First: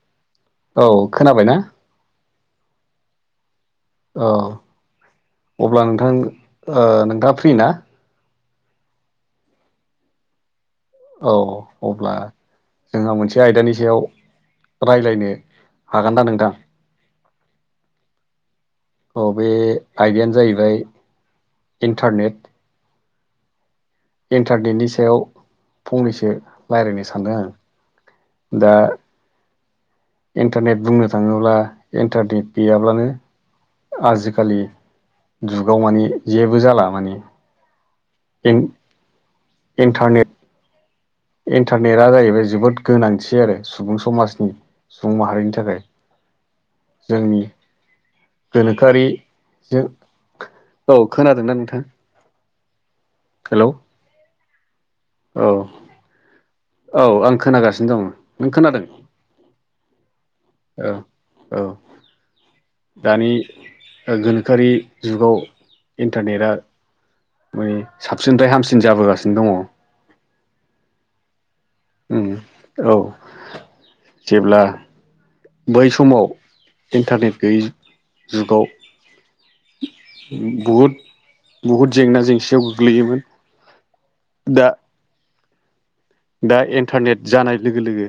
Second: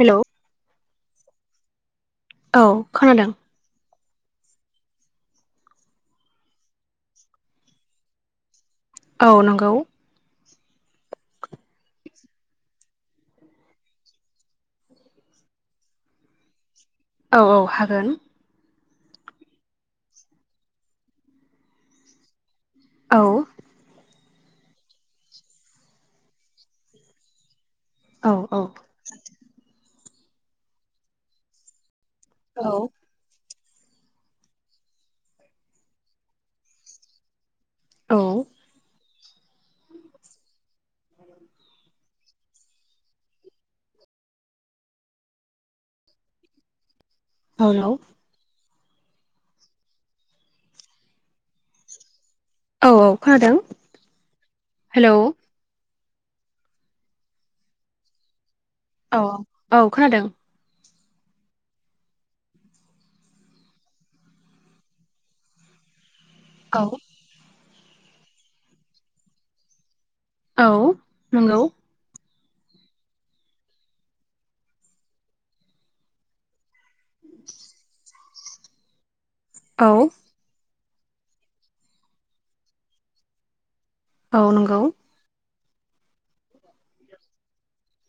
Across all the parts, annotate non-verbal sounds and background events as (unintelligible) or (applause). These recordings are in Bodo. हेलौ औ खोनाबाय ना? औ खोनादों औ अब्ला नोंथां ओ नोंथाङा फ्रि ना? औ नंगौ औ अब्ला जोंहा मोनसे आयदानि सायाव रायलायनो हागोन दा नोंथां औ औ हागोन अ बे आयदायानो जाहैबाय इन्टारनेट औ इन्टारनेटनि सायाव फंनैसो रायलायनो सानदों आं औ औ दा इन्टारनेट बुंनो थाङोब्ला इन्टारनेट औ गैयाब्लानो आजिखालि जुगाव माने जेबो जाला माने औ (unintelligible) इन्टारनेट इन्टारनेटआ जाहैबाय जोबोद गोनांथि आरो सुबुं समाजनि सुबुं माहारिनि थाखाय जोंनि हेलौ गोनोखोआरिजों औ खोनादोंना नोंथां? औ औ खोनादों हेलौ हेलौ औ औ आं खोनागासिनो दङ नों खोनादों? औ औ औ खोनादों औ औ दानि गोनोखोआरि जुगाव इन्टारनेटआ औ ओ साबसिननिफ्राय हामसिन जाबोगासिनो दङ औ नंगौ ओम औ जेब्ला बै समाव इन्टारनेट गैयै जुगाव औ बहुद बहुद जेंना जेंसियाव गोग्लैयोमोन औ दा नंगौ दा इन्टारनेट जानाय लोगो लोगो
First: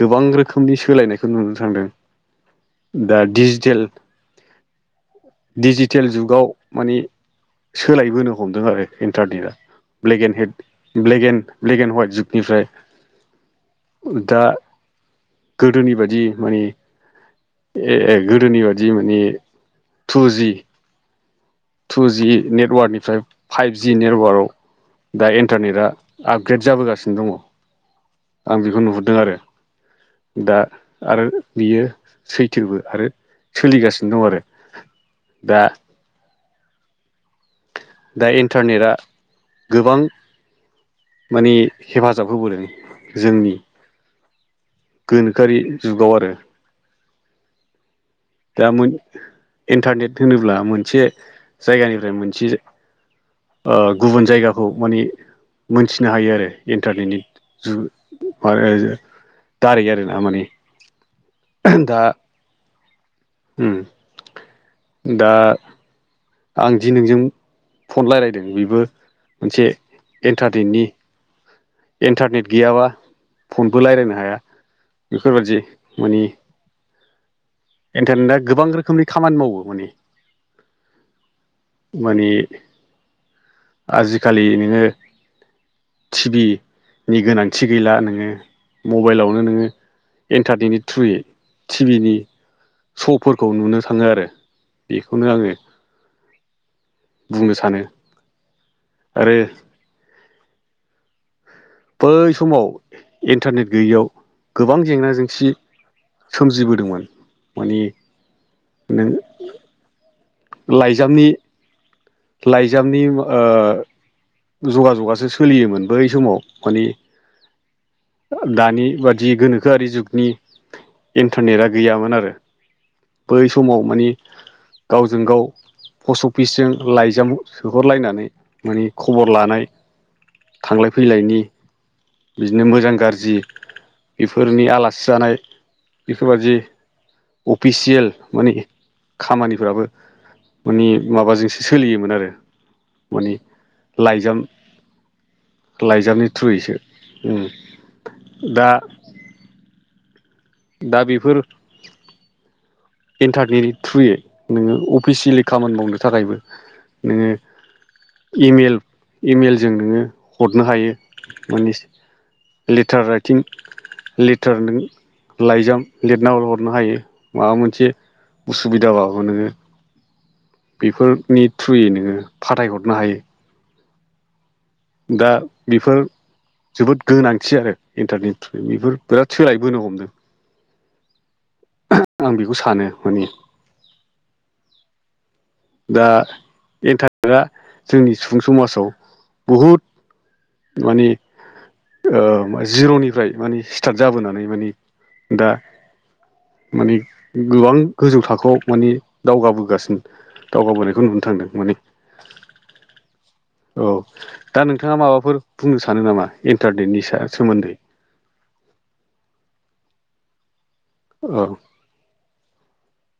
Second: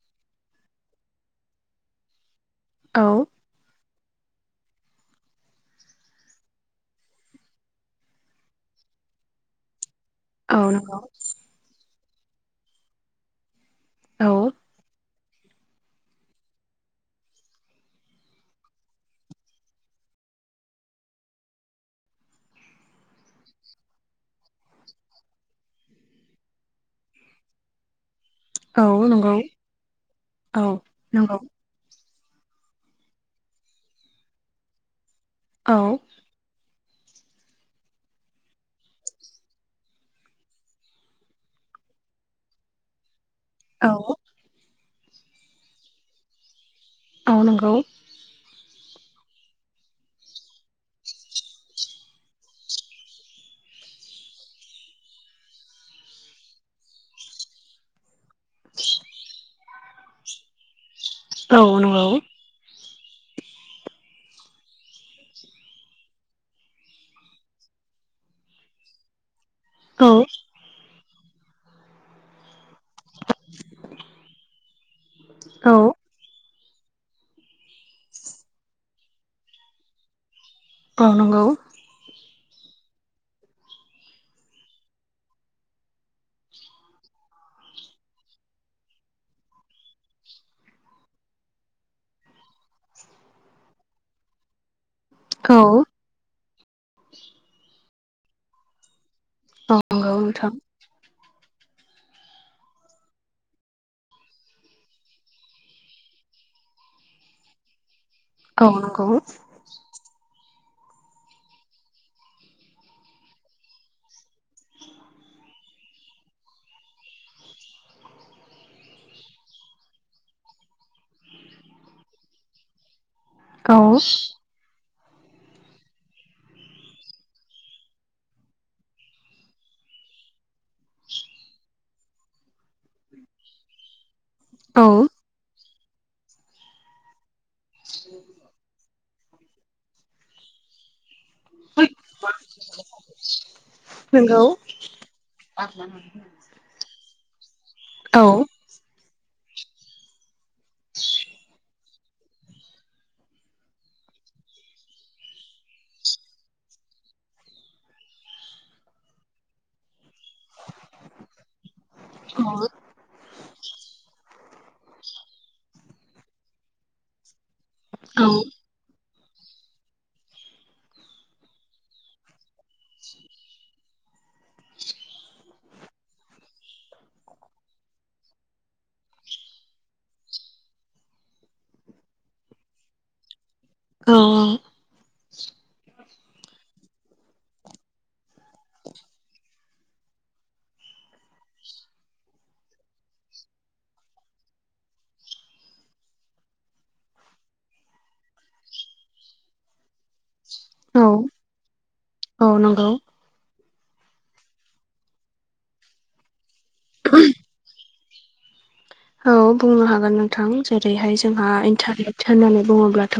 गोबां रोखोमनि सोलायनायखौ नुनो थांदों औ दा डिजिटेल दिडिजिटेल जुगाव माने सोलायबोनो हमदों आरो इन्टारनेटआ ब्लेक एण्ड हेड औ नंगौ black and black and white जुगनिफ्राय औ दा गोदोनि बादि माने ए ए गोदोनि बादि माने टुजि टु जि नेटवार्कनिफ्राय फाइभजि नेटवार्कआव दा इन्टारनेटआ आपग्रेड जाबोगासिनो दङ आं बेखौ औ नुहुरदों नंगौ आरो दा औ आरो नंगौ बियो सैथोबो आरो सोलिगासिनो दं आरो दा औ दा इन्टारनेटआ गोबां माने हेफाजाब होबोदों जोंनि औ गोनोखोआरि जुगाव आरो मावनांगौ दा इन्टारनेट होनोब्ला मोनसे जायगानिफ्राय मोनसे ओ गुबुन जायगाखौ माने मोनथिनो हायो आरो इन्टारनेटनि जुग (unintelligible) दारै आरो ना माने औ नंगौ ओम दा आं जि नोंजों फन रायज्लायदों बेबो मोनसे औ एन्टारनेटनि इन्टारनेट गैयाबा फनबो रायज्लायनो हाया बेफोरबायदि औ माने इन्टारनेटा गोबां रोखोमनि खामानि मावो माने औ नंगौ माने आजिखालि नोङो टिभि नि गोनांथि गैला नोङो मबाइलावनो नोङो एन्टारनेटनि थ्रुयै टिभि नि श'फोरखौ नुनो थाङो आरो बेखौनो औ आङो बुंनो सानो आरो औ नंगौ नोंथां बै समाव इन्टारनेट गैयैयाव गोबां जेंना जेंसि सोमजिबोदोंमोन माने औ नंगौ नों लाइजामनि लाइजामनि ओ जगा जगासो सोलियोमोन बै समाव माने दानि बादि गोनोखोआरि जुगनि इन्टारनेटआ गैयामोन आरो बै औ समाव माने गावजों गाव पस्ट अफिसजों लाइजाम सोहरलायनानै माने खबर लानाय थांलाय फैलायनि बिदिनो मोजां गाज्रि बेफोरनि नंगौ आलासि जानाय बेफोरबादि स्पिसियेल माने खामानिफ्राबो मानि माबाजों सोलियोमोन आरो माने लाइजाम लाइजामनि थ्रुयसो औ दा दा बेफोर इन्टारनेटनि थ्रुयै नोङो अफिसियेलि खामानि मावनो थाखायबो नोङो इमेल इमेलजों नोङो हरनो हायो माने औ लेटार राइट थिं लिटार नों लाइजाम लिरनानै हरनो हायो माबा मोन एसे औ उसुबिदा बाबो नोङो बेफोरनि थ्रुयै नोङो फाथायहरनो हायो दा बेफोर जोबोद गोनांथि आरो इन्टारनेट बेफोर बिराद सोलायबोनो हमदों आं बेखौ सानो माने औ औ दा एन्टारेटआ जोंनि सुबुं समाजाव बुहुद माने जिर'निफ्राय माने स्टार्ट जाबोनानै माने दा माने गोबां गोजौ थाखोआव माने दावगाबोगासिनो। औ दावगाबोनायखौ नुनो थांदों माने औ नंगौ। औ दा नोंथाङा माबाफोर बुंनो सानो नामा इन्टारनेटनि सा सोमोन्दै। औ बुंनो हागोन नोंथां जेरैहाय औ जोंहा इन्टारनेट होननानै बुङोब्लाथ'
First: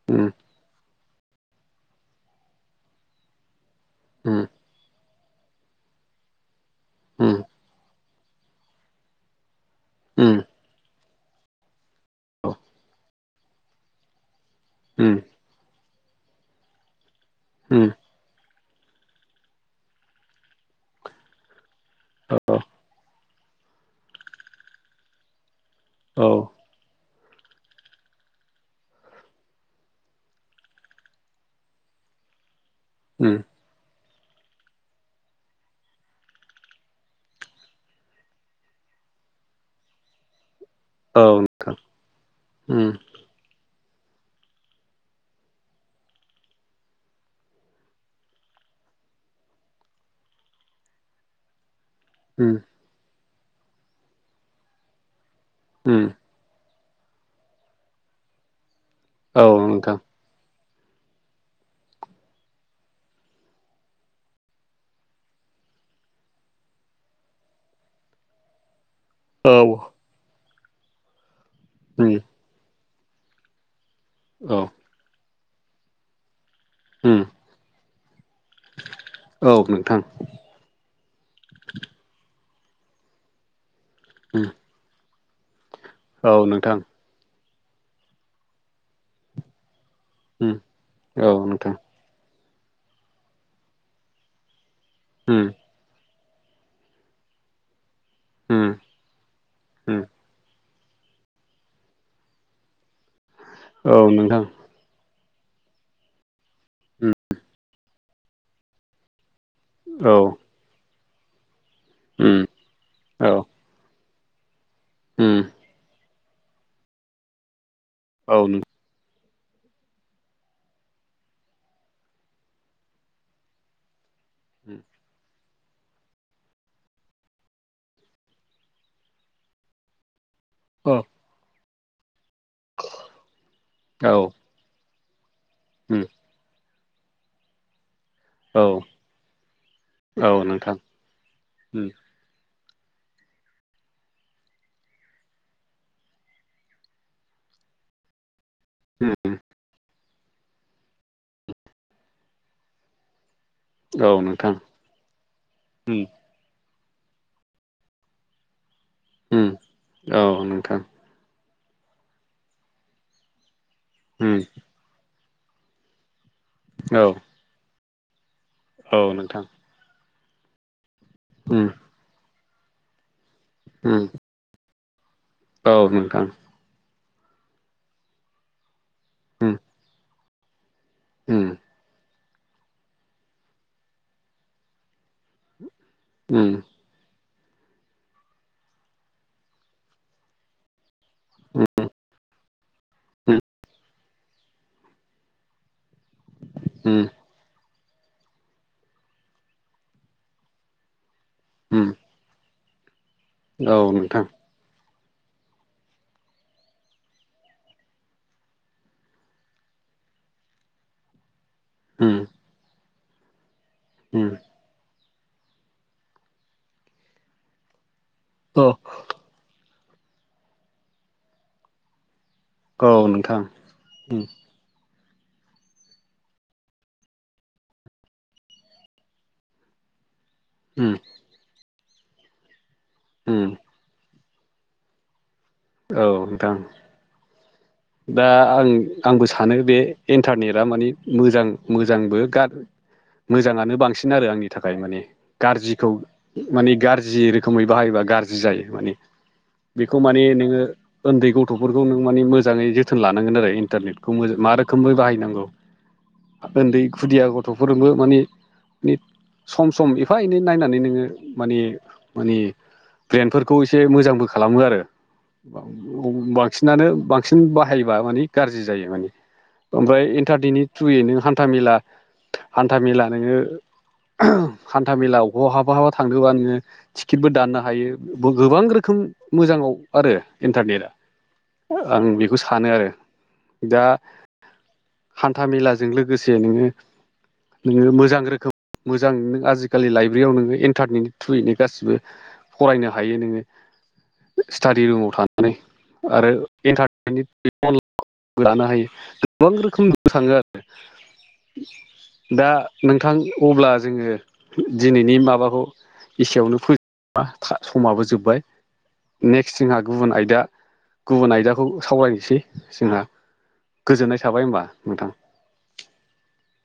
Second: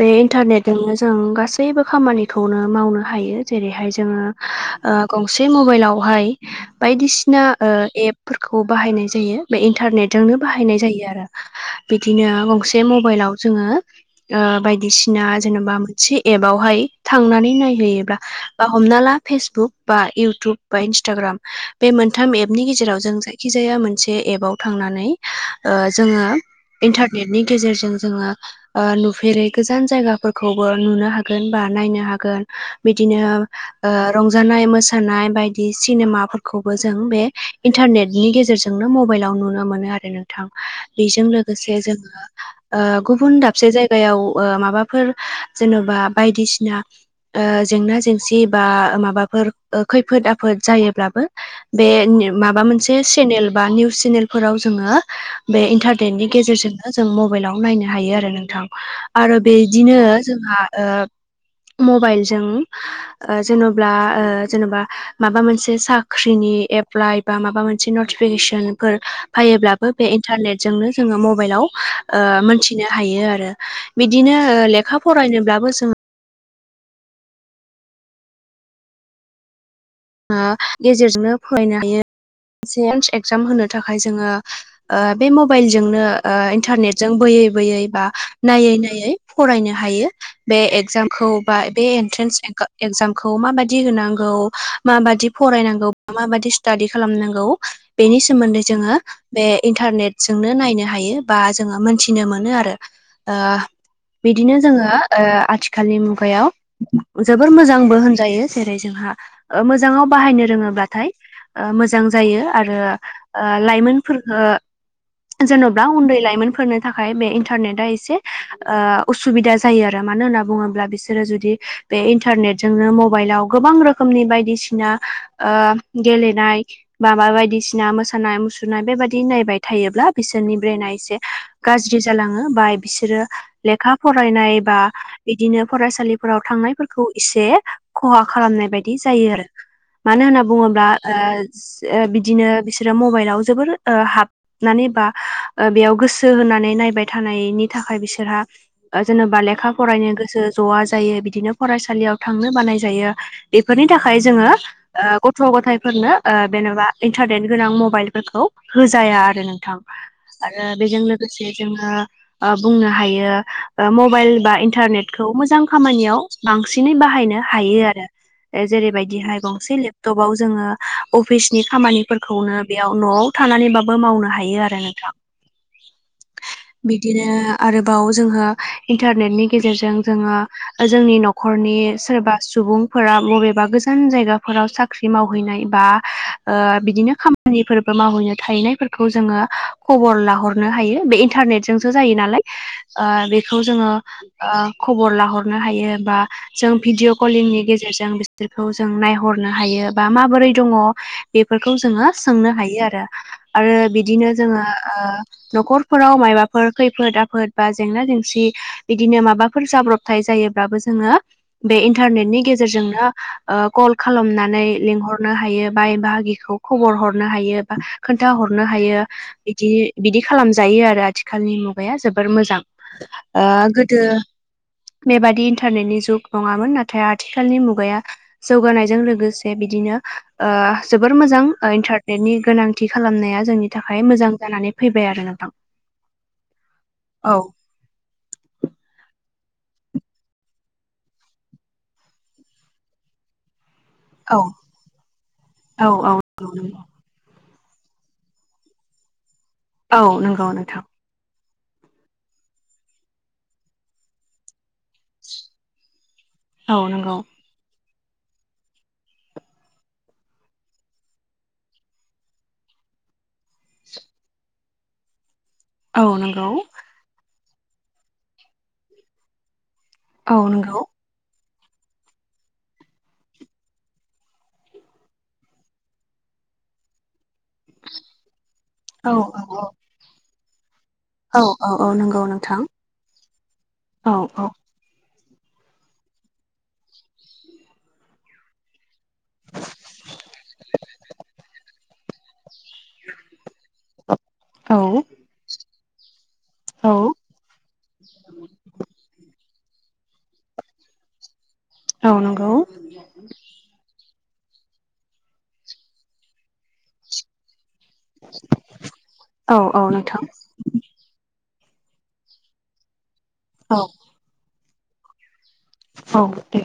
बे उम इन्टारनेटजोंनो जों गासैबो खामानिखौनो मावनो हायो जेरैहाय जों जोङो उम ओ गंसे मबाइलावहाय उम बायदिसिना ओ एप फोरखौ बाहायनाय जायो बा उम इन्टारनेटजोंनो बाहायनाय जायो आरो बिदिनो औ गंसे मबाइलाव जोङो उम बायदिसिना जेनेबा मोनसे एपावहाय थांनानै उम नायहैयोब्ला बा हमना ला फेसबुक बा इयउटुब बा इन्स्टाग्राम बे मोनथाम औ एपनि गेजेराव जों जाय जायखिजाया मोनसे एपाव थांनानै जोङो औ इन्टारनेटनि गेजेरजों जोङो नुफेरै गोजान जायगाफोरखौबो नुनो हागोन बा नायनो हागोन बिदिनो उम रंजानाय मोसानाय बायदि सिनेमाफोरखौबो जों बे इन्टारनेटनि गेजेरजों जोंनो बाइलाव नुनो मोनो आरो नोंथां औ बेजों उम लोगोसे जोङो गुबुन दाबसे जायगायाव माबाफोर जेन'बा बायदिसिना जेंना जेंसि बा माबाफोर खैफोद आफोद जायोब्लाबो बे उम माबा मोनसे सेनेल बा निउस चेनेलफोराव जोङो बे उम इन्टारटेननि गेजेरजोंनो जों मबाइलाव नायनो हायो आरो नोंथां आरो औ बिदिनो नोंथां जोंहा मबाइलजों जेनेबा जेनेबा माबा मोनसे साख्रिनि एप्लाइ बा माबा मोनसे न फेसनफोर औ फायोब्लाबो बे इन्टारने जोंनो जो मबाइलाव उम ओ मोनथि नो हायो आरो बिदिनो औ लेखा फरायनोब्लाबो जों उम औ नोंथां। ओ गेजेरजोंनो फरायनो हायो (unintelligible) एक्जाम होनो थाखाय जोङो उम बे मबाइलजोंनो औ ओ नोंथां इन्टारनेट जों बोयै बोयै बा नायै नायै फरायनो हायो। उम बे औ एक्जामखौ बा नोंथां बे एन्ट्रेन्स एक्जामखौ माबादि होनांगौ। माबादि उम फरायनांगौ माबादि स्टाादि खालामनांगौ बेनि सोमोन्दै उम जोङो बे उम इन्टारनेटजोंनो नायनो हायो बा जोङो मोनथिनो मोनो आरो औ नोंथां बिदिनो जोङो ओ आथिखालनि मुगायाव उम जोबोर मोजांबो होनजायो। जेरै जोंहा मोजाङाव औ बाहायनो रोङोब्लाथाय ओ मोजां उम जायो आरो औ ओ लाइमोनफोरखो उम होनोब्ला उन्दै लाइमोनफोरनो थाखाय बे इन्टारनेटआ एसे औ नों औ असुबिदा जायो आरो मानो होनना बुङोब्ला बिसोरो जुदि बे इन्टारनेटजोंनो मबाइलाव गोबां रोखोमनि बाय बिसिना ओ गेलेनाय बाबा बायदिसिना मोसानाय मुसुरनाय बेबायदि नायबाय थायोब्ला बिसोरनि ब्रेेनआ एसे गाज्रि जालाङो बा बिसोरो लेखा औ फरायनाय बा बिदिनो उम फरायसालिफोराव थांनायफोरखौ एसे खहा औ खालामनाय बायदि जायो आरो मानो औ होनना नोंथां बुङोब्ला ओ उम ओ बिदिनो बिसोरो मबाइलाव जोबोर हाब नानै बा बेयाव गोसो होनानै नायबाय थानायनि थाखाय बिसोरहा उम जेनेबा लेखा फरायनो गोसो जआ जायो बिदिनो फरायसालियाव थांनो बानाय जायो बेफोरनि औ थाखाय जोङो नोंथां ओ गथ' गथायफोरनो ओ जेन'बा इन्टारनेट गोनां मबाइलफोरखौ होजाया आरो उम नोंथां औ आरो नोंथां बेजों लो लोगोसे जोङो ओ बुंनो हायो मबाइल उम बा इन्टारनेट खौ मोजां खामानियाव बांसिनै औ बाहायनो हायो आरो। औ जेरैबायदिहाय नोंथां गंसे लेपटपाव जोङो अफिसनि उम खामानिफोरखौनो बेयाव न' थानानैबाबो उम मावनो हायो आरो नोंथां। औ नोंथां। बिदिनो आरोबाव जोङो इन्टारनेटनि उम गेजेरजों जोङो जोंनि उम न'खरनि सोरबा सुबुंफोरा बबे बा गोजान जायगाफोराव साख्रि मावहैनाय बा उम ओ बिदिनो खामानिफोरबो मावहैनो थाहैनायफोरखौ जोङो खबर लाहरनो हायो बे इन्टारनेट जोंसो जायो नालाय। ओ उम बेखौ जोङो ओ खबर लाहरनो हायो बा जों उम भिडअ कलिंनि गेजेरजों बिसोरखौ जों नायहरनो हायो बा माबोरै दङ बेफोरखौ उम जोङो सोंनो हायो आरो औ आरो नोंथां बिदिनो जोङो ओ न'खरफोराव मायबाफोर खैफोद आफोद बा जेंना जेंसि बिदिनो माबाफोर जाब्रबथाय जायोब्लाबो जोङो बे उम इन्टारनेटनि गेजेरजोंनो ओ कल उम खालामनानै लिंहरनो हायो बाइ बाहागिखौ खबर हरनो हायो बा खोन्थाहरनो औ हायो बिदि बिदि खालामजायो आरो आथिखालनि मुगाया जोबोर मोजां। औ नोंथां ओ गोदो उम बेबादि इन्टारनेटनि जुग नङामोन नाथाय आथिखालनि मुगाया जौगानायजों लोगोसे बिदिनो ओ उम जोबोर मोजां इन्टारनेटनि गोनां थि खालामनाया उम जोंनि थाखाय मोजां जानानै फैबाय आरो नोंथां। औ नोंथां। औ दा आं आंबो सानो बे इन्टारनेटआ मानि मोजां मोजांबो गार मोजाङानो बांसिन आरो औ आंनि थाखाय माने औ गारजिखौ माने गारजि जि रोखोमै बाहायोबा गाज्रि जायो माने बेखौ औ माने नंगौ नोङो नोंथां ओन्दै गथ'फोरखौ नों माने मोजां मोजाङै जोथोन लानांगोन आरो इन्टारनेटखौ मा रोखोमै बाहायनांगौ औ ओन्दै नंगौ खुदिया गथ' गथ'फोरजोंबो माने ने सम सम एफा एनै नायनानै नोङो माने माने ब्रेनफोरखौ एसे मोजांबो खालामो आरो। औ नंगौ बांसिनानो बांसिन बाहायबा मानि गाज्रि जायो माने ओमफ्राय औ इन्टारनेटनि नंगौ थ्रुयै नों हान्था मेला हान्था मेला नोङो हान्था मेला बहाबा बहा थांदोंबा नोङो टिकेटबो दाननो हायो गोबां रोखोम औ औ मोजाङाव आरो इन्टारनेटआ। औ औ आं नंगौ बेखौ नोंथां सानो आरो दा औ औ हान्था मेलाजों लोगोसे नोङो नोङो मोजां रोखोम मोजां नों आजिखालि लाइब्रेरियाव नोङो इन्टारनेटनि थ्रुयैनो गासिबो फरायनो हायो नोङो औ स्टाडि रुमाव थानानै आरो औ एन्टारनेटनि (unintelligible) लानो हायो गोबां रोखोम खाङो आरो। औ दा नंगौ नोंथां अब्ला जोङो दिनैनि माबाखौ एसेयावनो फो समाबो जोब्बाय औ नेक्स्ट जोंहा औ गुबुन नोंथां आयदा गुबुन आयदाखौ सावरायनोसै जोंहा। औ- गोजोननाय थाबाय होमबा नोंथां । औ दे ।